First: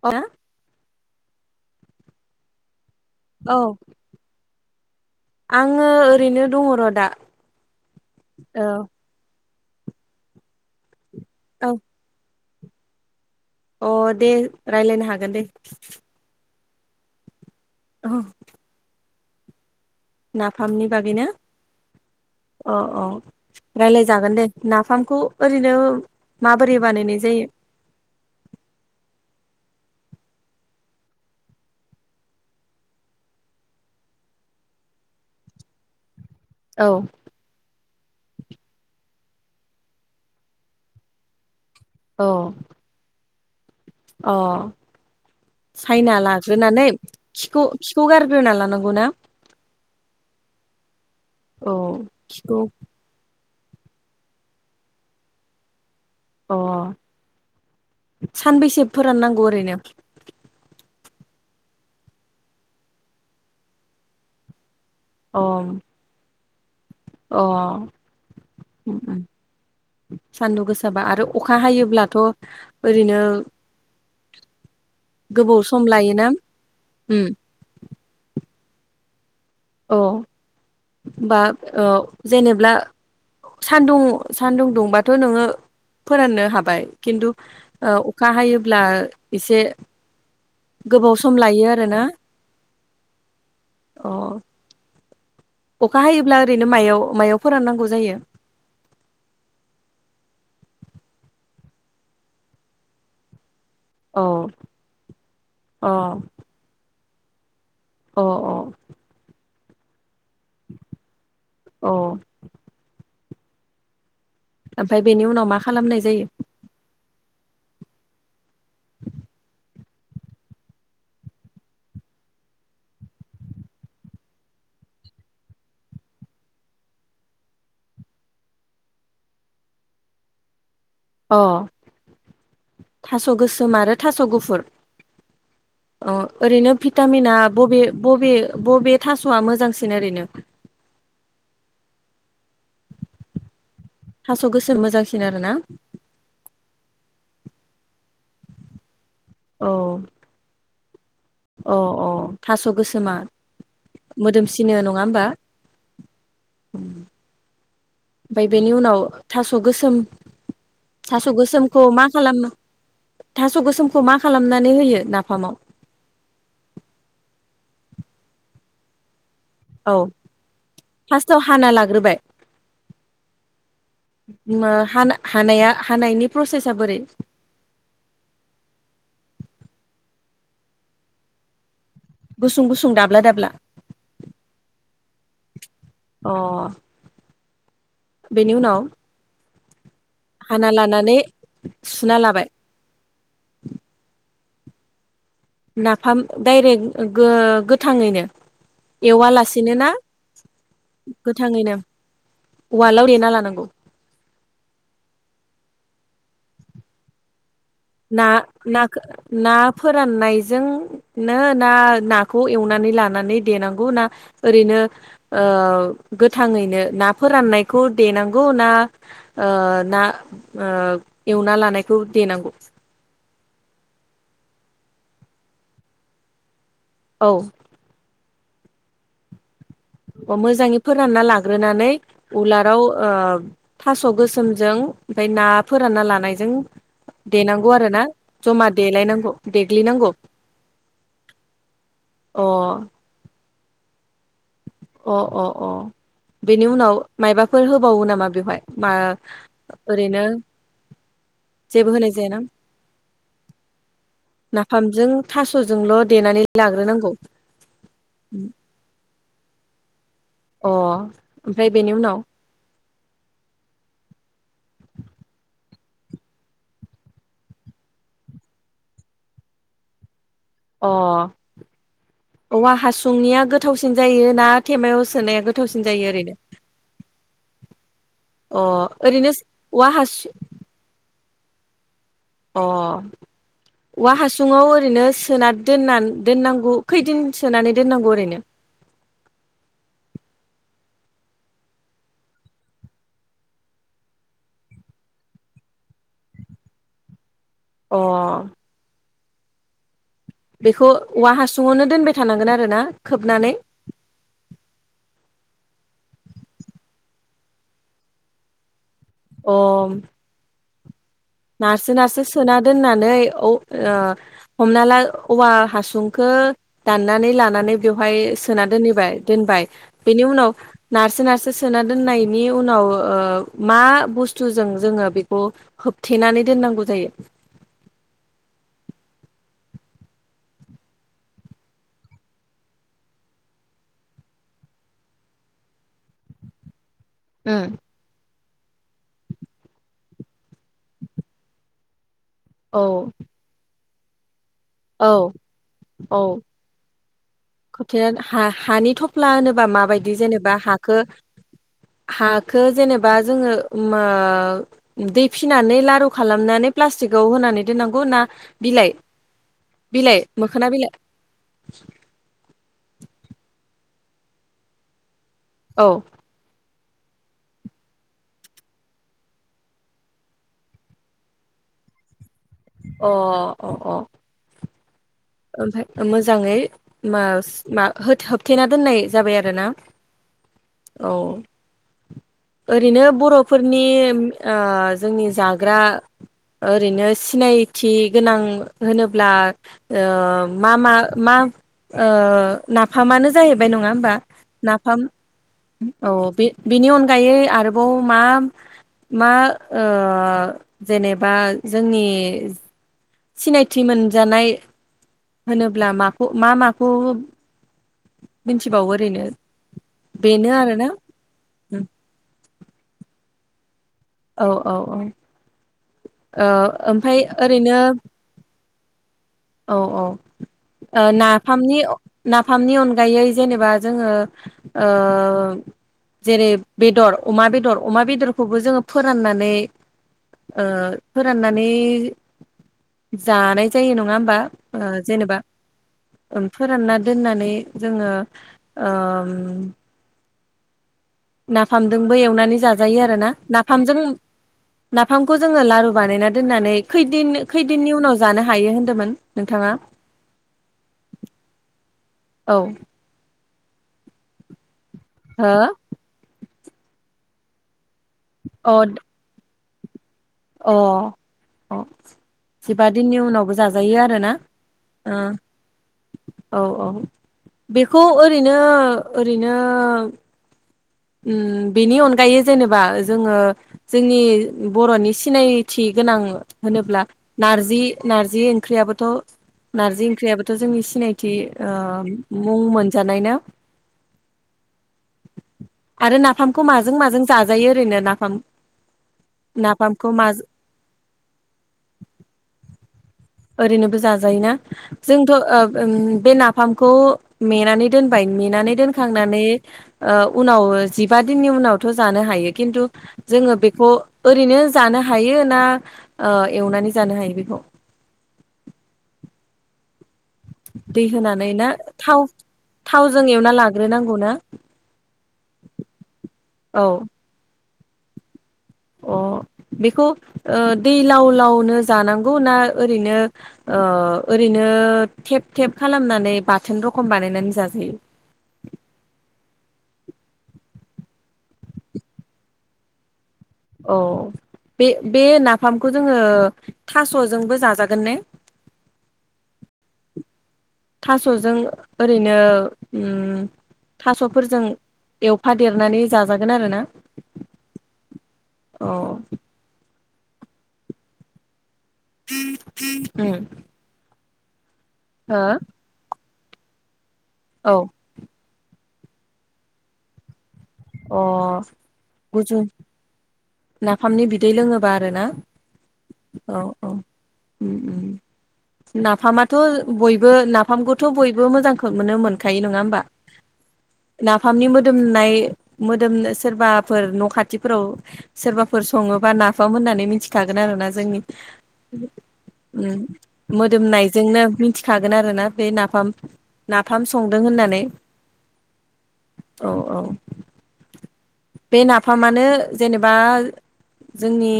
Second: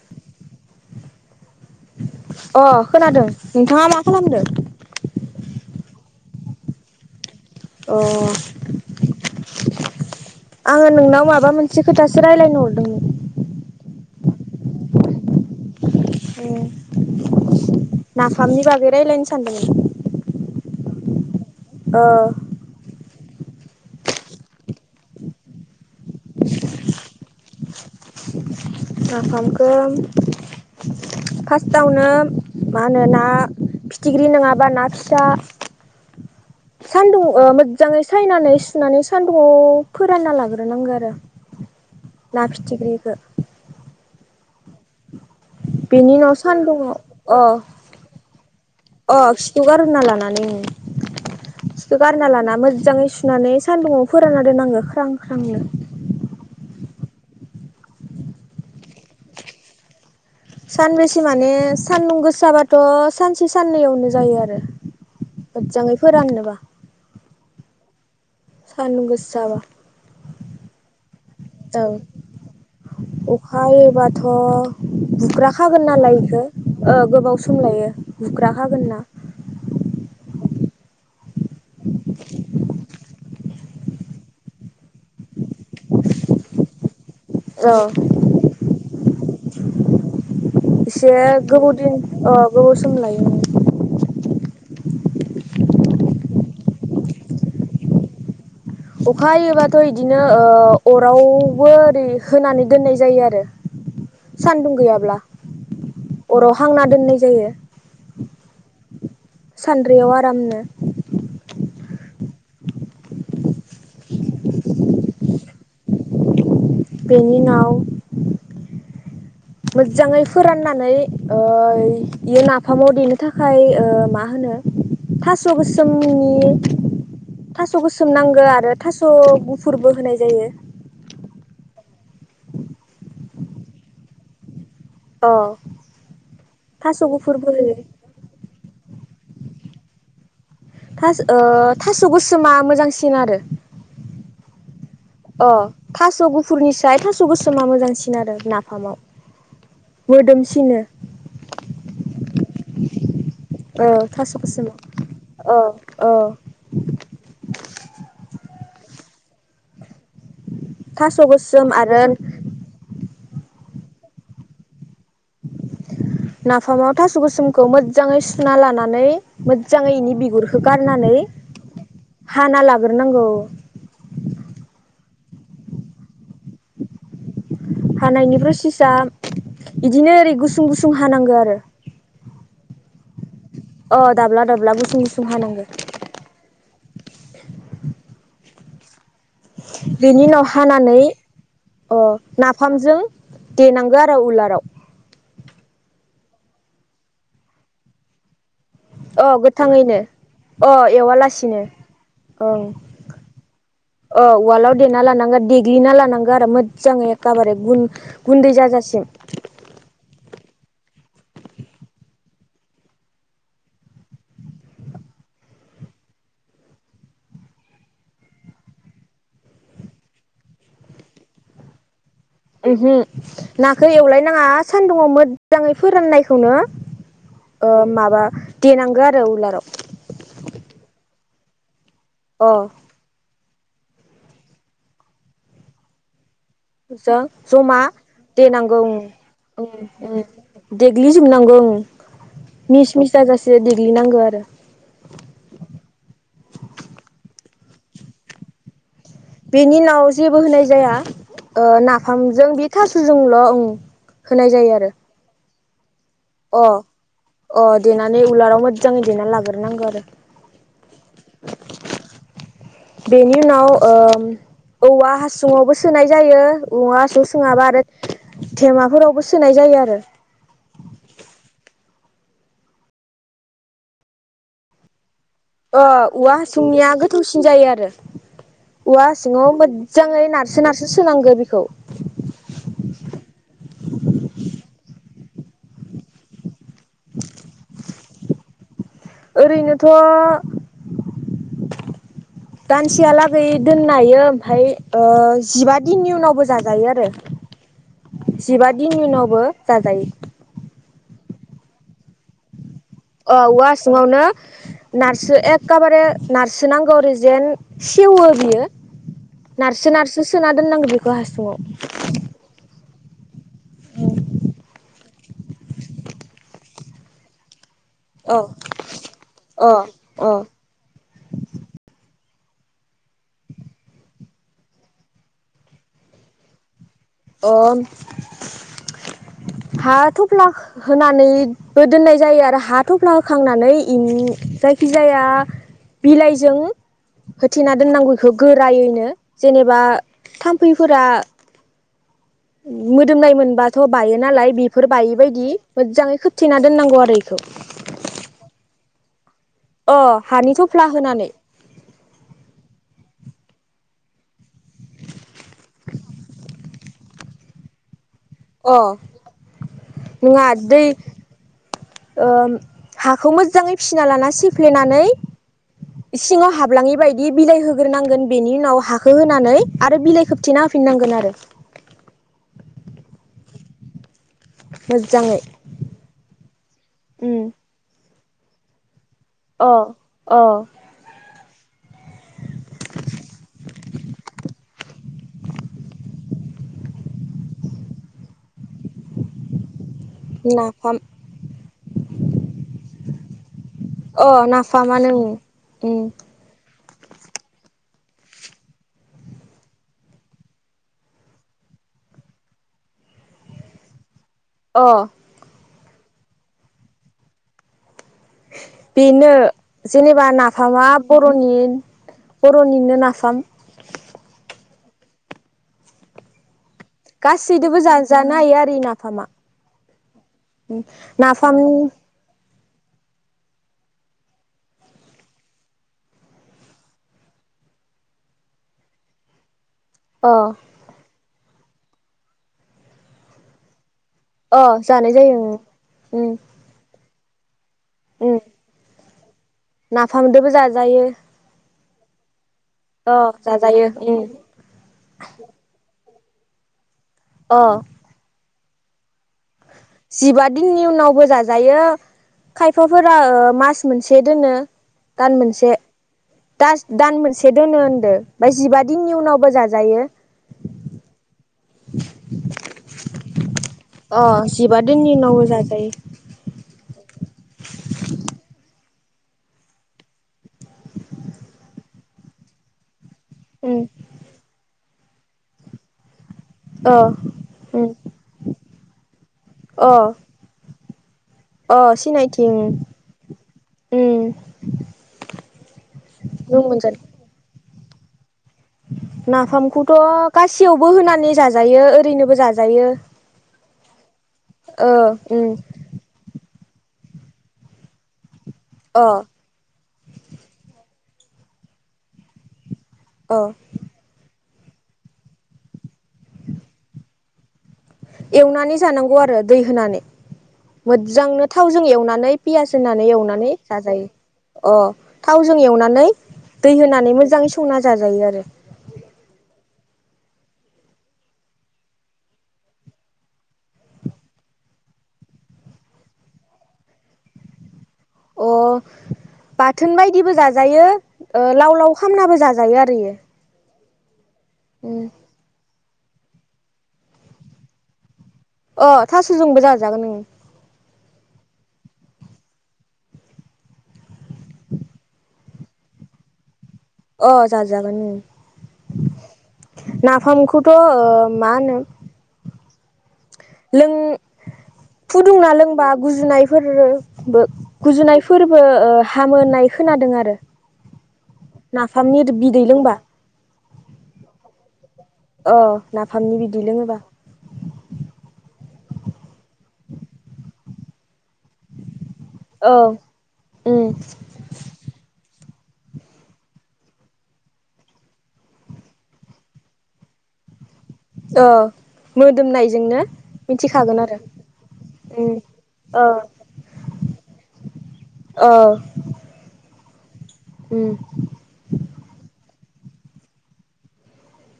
आ अ खोनादों नोंथाङा मा खालामदों। आङो ओरैनो दङ दा। अ आङो नोंनाव माबा औ मोनसे खोथासो रायजलायनो हरदोंमोन। अ दे रायलायनो हागोन दे। उम औ नाफामनि बागै रायजलायनो सानदोंमोन। नाफामनि बागैना ओ अ अ रायलाय जागोन दे नाफामखौ ओरैनो माबोरै बानायनाय जायो। नाफामखौ फार्स्टआवनो मा होनो ना फिथिख्रि नङाबा ना फिसाल औ सानदुं मोजाङै सायनानै सुनानै सान्दुंङाव फोरानना लाग्रोनांगौ आरो औ ना फिथिग्रिखौ। अ। बेनि सायना उनाव लाग्रोनानै सान्दुङाव अ खिखौ खिखौ गारग्रोना लानांगौ ना। अ औ बिखौ गारना लाना खिखौ मोजाङै सुनानै सान्दुङाव फोरानना दोननांगो ख्रां ख्रांनो। अ सानबेसे फोराननांगौ ओरैनो सानबेसे माने सानदुं गोस जाबाथ सानसे साननैयावनो जायो आरो अ मोजाङै फोराननोबा अ सानदुं गोसाबा सान्दुं गोसाबा आरो अखा औ हायोब्लाथ' ओरैनो अखा हानायोबाथ गोबाव सम बुख्राखागोन नालाय लायोना बेखौ उम गोबाव सम लायो बुख्राखागोनना औ होमबा औ जेनेब्ला सानदुं सानदुं दुंबाथ' नोङो फोराननो हाबाय खिन्थु औ अखा हायोब्ला एसे एसे गोबाव सम लायो गोबौ दिन आरोना गोबाव सम लायो अ अखा हायोब्ला ओरैनो मायाव मायाव फोराननांगौ जायो अखा हायोबाथ' बिदिनो अरावबो ओरै होनानै दोननाय जायो आरो अ सानदुं गैयाब्ला अ अराव हांना दोननाय जायो अ अ सानद्रियाव आरामनो अ ओमफ्राय बेनि उनाव मा खालामनाय जायो? बेनि उनाव [inaudible] मोजाङै फोराननानै बियो नाफामाव देनो थाखाय मा होनो थास' गोसोमनि थास' गोसोम नांगौ आरो थास' गुफुरबो होनाय जायो अ थास' गोसोम आरो थास' गुफुर अ औ ओरैनो थास' भिटामिना गुफुरबो होयो बबे बबे बबे थास'आ मोजांसिन ओरैनो थास थास' गोसोमा मोजांसिन आरो थाब गोसोम मोजां अ थास' गुफुरनिसाय थास' गोसोमा मोजांसिन आरो नाफामाव औ मोदोमसिनो अ अ थास' गोसोमा औ थास' मोदोमसिनो गोसोमा नङा होमबा ओ ओ ओमफ्राय बेनि उनाव थास' गोसोम थास' गोसोम गोसोमखौ आरो मा खालामो थास' गोसोमखौ मा खालामनानै होयो नाफामाव नाफामाव थास' गोसोमखौ मोजाङै सुना लानानै औ मोजाङै इनि बिगुरखौ गारनानै फार्स्टआव हाना हाना लाग्रोनांगौ हा हानाया हानायनि प्रसेसा बोरै हानायनि प्रसेसा बिदिनो ओरै गुसुं गुसुं हानांगौ आरो गुसुं गुसुं दाब्ला दाब्ला अ दाब्ला दाब्ला गुसुं गुसुं हानांगो अ बेनि उनाव [inaudible] बेनि उनाव हाना हानानै लानानै अ सुना लाबाय नाफामजों देनांगो आरो उलाराव नाफाम डाइरेक्ट गोथाङैनो अ एवालासिनो ना गोथाङैनो अ एवालासिनो गोथाङैनो ओं उवालाव देना लानांगौ अ उवालआव देना लानांगोन देगलिना लानांगो आरो मोजाङै एखेबारे गुन ना गुन्दै ना जाजासिम ना फोराननाय जोंनो ना नाखौ एवनानै लानानै देनांगौ ना ओरैनो गोथाङैनो ना फोराननायखौ देनांगौ ना ना एवना लानायखौ देनांगौ ओहो नाखौ एवलायनाङा सान्दुङाव मोजाङै फोराननायखौनो औ माबा देनांगो आरो उलाराव अ मोजाङै फोरानना लाग्रोनानै अ उलाराव ओ थास' गोसोमजों ओमफ्राय ना फोरानना लानाय जों जों देनांगौ जमा आरो ना जमा देलायनांगौ देग्लिनांगौ देग्लि जोबनांगौ अ मिस मिस जाजासे देग्लिनांगो आरो अ अ फोर होबावो नामा बेवहाय मा बेनि उनाव ओरैनो जेबो होनाय जाया जेबो होनाय जायाना नाफामजों बे थासजोंल' ओं होनाय जायो आरो नाफामजों थास'जोंल' देनानै अ लाग्रोनांगौ अ देनानै उलाराव मोजाङै देनानै लाग्रोनांगौ आरो अ ओमफ्राय बेनि उनाव बेनि उनाव औवा हासुङावबो सोनाय जायो औवा हासुं सोङाबा आरो थेमाफोरावबो सोनाय जायो आरो। अ औवा हासुंनिया गोथावसिन जायो ना थेमायाव सोनाया गोथावसिन अ जायो औवा ओरैनो सुंनिया गोथावसिन जायो आरो। अ औवा ओरैनो सिङाव औवा मोजाङै हासुं नारसो नारसो सोनांगो। बि अ औवा हासुङाव ओरैनो सोना दोन दोननांगौ खैदिन सोनानै दोननांगौ ओरैनो ओरैनोथ' दानसेहालागै दोननो हायो ओमफ्राय जिबा दिननि उनावबो जाजायो आरो। अ जिबा दिन उनावबो जाजायो। बेखौ औवा हासुङावनो दोनबाय थानांगोन आरो ना। अ खोबनानै औवा सिङावनो नारसो एम एखेबारे नारसोनांगौ ओरैजेन सेवो बियो नारसो अ नारसो सोना दोननांगौ बेखौ हासुङाव नारसो नारसो सोना दोना नै हमना ला औवा हासुंखौ दानानै लानानै बेवहाय औ सोना दोनहैबाय दोनबाय अ बेनि अ उनाव नारसो नारसो सोना दोननायनि बेनि उनाव मा बुस्थुजों जोङो बेखौ होबथेनानै दोननांगौ जायो। अ हा थफ्ला होनानैबो दोननाय जायो आरो हा थफ्ला होखांनानै जायखि जाया बिलाइजों होथेना दोननांगौ बेखौ गोरायैनो जेनेबा थाम्फैफोरा औ मोदोमनाय मोनबाथ' बायो नालाय बेफोर औ बायैबायदि मोजाङै खोबथेना दोननांगौ आरो। इखौ खोबथे हा हानि थ थफ्ला होनोबा अ माबायदि हानि जेनेबा थफ्ला हखौ होनानै हखौ जेनेबा बा जोङो दै फिनानै लारु खालामनानै प्लास्टिकआव होनानै दोननांगौ ना अ बिलाइ बिलाइ नङा मोखोना दै बिलाइ ओम हाखौ मोजाङै फिसिना लाना सिफ्लेनानै औ इ सिङाव हाब ब्लाङि बायदि बिलाइ होग्रोनांगोन बेनि उनाव हाखखौ होनानै आरो बिलाइ खोबथेना होफिननांगोन आरो। अ [inaudible] अ अ अ मोजाङै ओमफ्राय मोजाङै मा उम मा होबथेना दोननाय जाबाय आरोना औ उ [inaudible] ओरैनो बर'फोरनि जोंनि जाग्रा ओरैनो सिनायथि गोनां होनोब्ला मा मा नाफाम मा नाफामानो जाहैबाय नङा होमबा अ नाफाम नाफामानो उम उम औ बे बिनि अनगायै आरोबाव मा मा जेनेबा जोंनि सिनायथि मोनजानाय अ होनोब्ला माखौ मा माखौ मिथिबावो ओरैनो बेनो जेनेबा बेनो आरोना नाफामा बर'नि बर'निनो नाफाम औ औ ओ ओमफ्राय गासैदोबो ओरैनो जाजानो हायो आरो इ नाफामा औ औ ओ नाफाम नाफामनि ना फामनि अनगायै जेनेबा जोङो ओ जेरै बेदर अमा बेदर अमा बेदरखौबो जोङो फोराननानै अ ओ फोराननानै जानाय जायो नङा बा अ ओ जानाय जेनेबा जायो ओं उम ओ फोरानना दोननानै जोङो उम ओम नाफामदोबो जाजायो नाफामदोंबो एवनानै जा जायो अ आरोना जाजायो नाफामजों उम नाफामखौ जोङो लारु बानायना दनानै खैदिन अ खैदिननि उनाव जानो हायो होनदोमोन जिबा दिननि उनावबो जाजायो औ खायफाफोरा ओ मास मोनसे दोनो दान हो मोनसे दास मोनसे दोनो ओमफ्राय जिबा अ दिननि उनावबो जाजायो अ जायो अ आरोना जिबा दिननि ओ उनावबो जाजायो औ औ बेखौ ओरैनो ओरैनो उम बेनि अनगायै जेनेबा जोङो उम जोंनि बर'नि सिनायथि गोनां अ होनोब्ला नारजि उम नारजि ओंख्रियाबोथ' नारजि अ ओंख्रियाबोथ' जोंनि थि अ ओ सिनायथि मुं मोनजानाय ना? उम आरो जों नाफामखौ मोनगोन माजों माजों जाजायो ओरैनो नाफाम नाफामखौथ' नाफामखौ मा गासैयावबो होनानै जाजायो ओरैनोबो जाजायो ओरैनोबो जाजायोना ओ जोंथ' उम ओ बे नाफामखौ मेनानै दोनबाय मेनानै अ दोनखांनानै उनाव जिबा दिननि उनावथ' जानो हायो खिनथु अ जोङो बेखौ ओरैनो जानो हायो ना ओ एवनानै जानो हायो बेखौ एवनानै जानांगौ आरो दै होनानै दै मोजजांनो होनानै ना थावजों थाव एवनानै पियास होनानै थावजों एवना एवनानै जाजायो लाग्रोनांगौ ना अ थावजों एवनानै दै औ होनानै मोजाङै संना जाजायो आरो [inaudible] अ बेखौ ओ दै लाव-लावनो जानांगौ ना ओरैनो ओ ओरै नो थेब थेब खालामनानै बाथोन रखम बानायनानै जाजायो अ बाथोन बायदिबो जाजायो ओ लाव-लाव खामनाबो जाजायो आरो इयो औ बे उम बे नाफामखौ जोङो थास'जोंबो जाजागोन ने? अ थास'जोंबो जाजागोन ओं थास'जों ओरैनो उम थास'फोरजों एवफादेरनानै जाजागोन आरो ना? अ जाजागोन अ उम नाफामखौथ' ओ मा होनो उम लों हो फुदुंना लोंबा गुजुनायफोर बो औ गुजुनायफोरबो ओ हामो होननाय खोनादों आरो अ नाफामनि गुजुं बिदै लोंबा बारोना औ नाफामनि औ बिदै औ लोङोबा ओम ओम नाफामाथ' बयबो नाफामखौथ' बयबो मोजांखौ मोनो मोनखायो औ नङा होमबा उम नाफामनि मोदोमनाय मोदोमनो सोरबाफोर न' खाथिफोराव सोरबाफोर सङोबा नाफाम होननानै मिथिखागोन आरोना जोंनि औ मोदोमनायजोंनो ओम मिथिखागोन आरो मोदोमनायजोंनो मिथिखागोन आरो उम ना बे नाफाम ओ नाफाम संदों होननानै ओ औ औ उम बे नाफामानो जेनेबा जोंनि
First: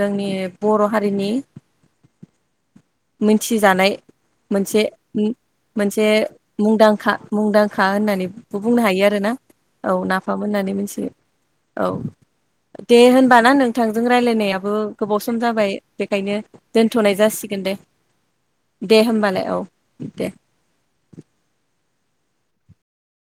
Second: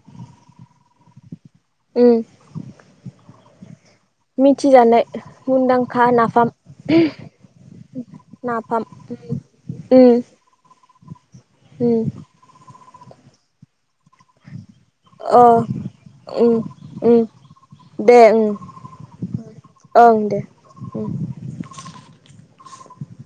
जोंनि बर' हारिनि उम मिथिजानाय मोनसे मिथिजानाय मुंदांखा मोनसे नाफाम मुंदांखा मुंदांखा होननानैबो बुंनो नाफाम हायो आरो। औ उम नाफाम होननानै बुङो। उम दे होनबा ना नोंथां जों रायलायनायाबो गोबाव सम अ जाबाय बेखायनो उम दोनथ'नाय उम जासिगोन दे। दे होमबालाय औ दे उम